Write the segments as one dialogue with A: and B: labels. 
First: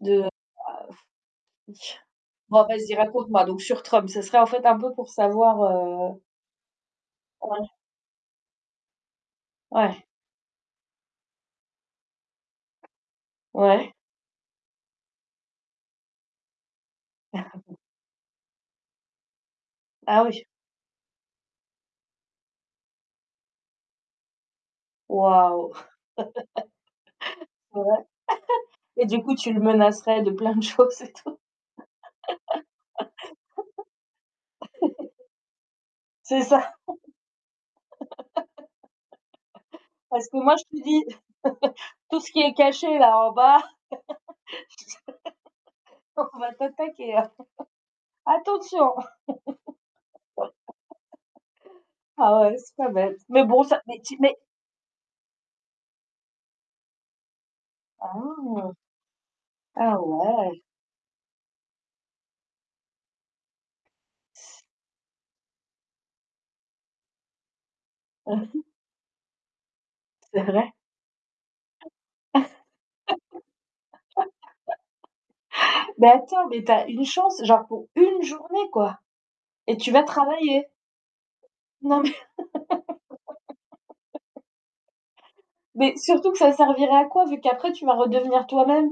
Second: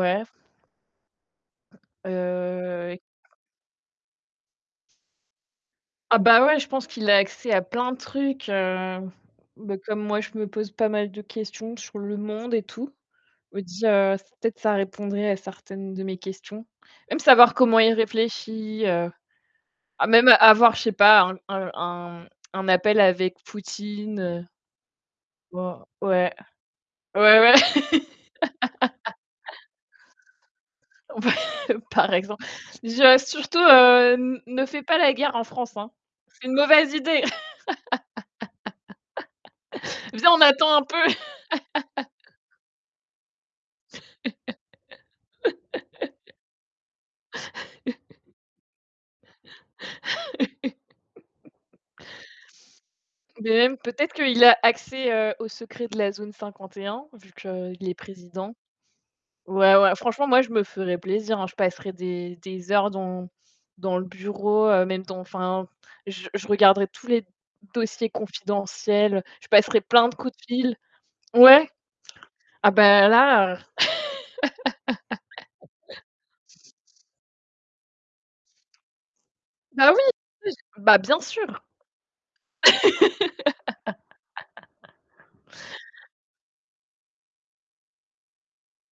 A: De, bah, [unintelligible] bon vas-y
B: Heu
A: raconte-moi donc sur Trump, ce serait en fait un peu pour savoir,
B: Ah
A: heu
B: bah, ouais, je pense qu'il a accès à
A: Ouais.
B: plein de trucs, heu, bah, comme
A: Ouais.
B: moi, je me pose pas mal de questions sur le monde et tout, je me dis,
A: Ouais.
B: heu, peut-être ça répondrait à certaines de mes questions. Même savoir comment il réfléchit, heu, à
A: Ah
B: même
A: oui.
B: avoir, je sais pas, un un un appel avec Poutine, heu Tu
A: Waouh,
B: vois? Ouais, ouais, ouais.
A: ouais. Et du coup, tu le menacerais de plein de choses, et
B: Par
A: tout?
B: e par exemple, je surtout, heu, ne fais pas la guerre en France, hein.
A: C'est
B: C'est une
A: ça.
B: mauvaise idée.
A: Parce
B: Viens,
A: que
B: on
A: moi, je
B: attend un
A: te
B: peu.
A: dis, tout ce qui est caché là en bas, on va t'attaquer, hein. Attention. Ah ouais, c'est pas bête. Mais
B: Beh,
A: bon,
B: même
A: ça, mais
B: peut-être
A: tu mais
B: qu'il a accès, heu, aux secrets de la zone 51, vu que, heu, il est président.
A: Ah.
B: Ouais, ouais,
A: Ah
B: franchement, moi, je
A: ouais.
B: me ferais plaisir, hein, je passerais des des heures dans dans le bureau, heu, même dans enfin, je je regarderai tous les dossiers
A: [unintelligible]
B: confidentiels, je passerais plein de coups de
A: C'est vrai?
B: fil. Ouais. Ah bah là.
A: Bah, attends, mais tu as une chance, genre pour 1 journée, quoi, et tu
B: Bah
A: vas
B: oui, [unintelligible]
A: travailler.
B: bah, bien sûr.
A: Non mais Mais, surtout que ça servirait à quoi vu qu'après tu vas redevenir toi-même?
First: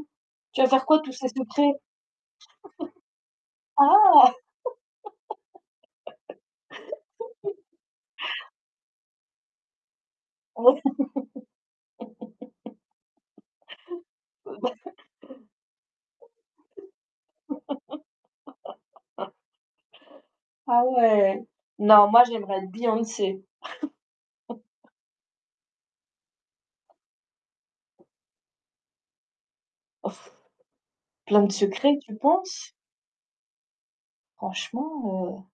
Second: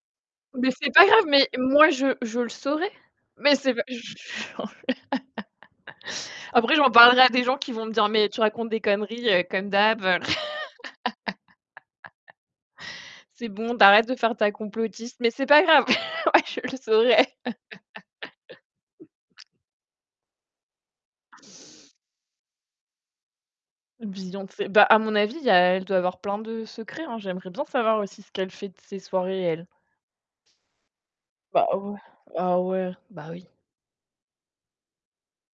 A: Tu vas
B: Beh,
A: faire
B: c'est
A: quoi de
B: pas
A: tous
B: grave,
A: ces
B: mais
A: secrets?
B: moi, je je le saurais. Mais c'est bah je je
A: Ah.
B: après, j'en parlerais à des gens qui vont me dire: «Mais tu racontes des conneries, heu, comme d'hab.
A: Ouais.
B: C'est bon, tu arrêtes de faire ta
A: Heu bah
B: complotiste», mais c'est pas grave. Ouais, je le saurais.
A: Ah, ouais! Non, moi j'aimerais être Beyoncé.
B: Beyoncé bah, à mon avis, il y a elle doit avoir plein de secrets, hein. J'aimerais bien savoir aussi ce qu'elle fait de ses soirées, elle.
A: Oh. Plein de
B: Bah,
A: secrets,
B: ouais,
A: tu
B: ah,
A: penses?
B: ouais, bah oui.
A: Franchement, heu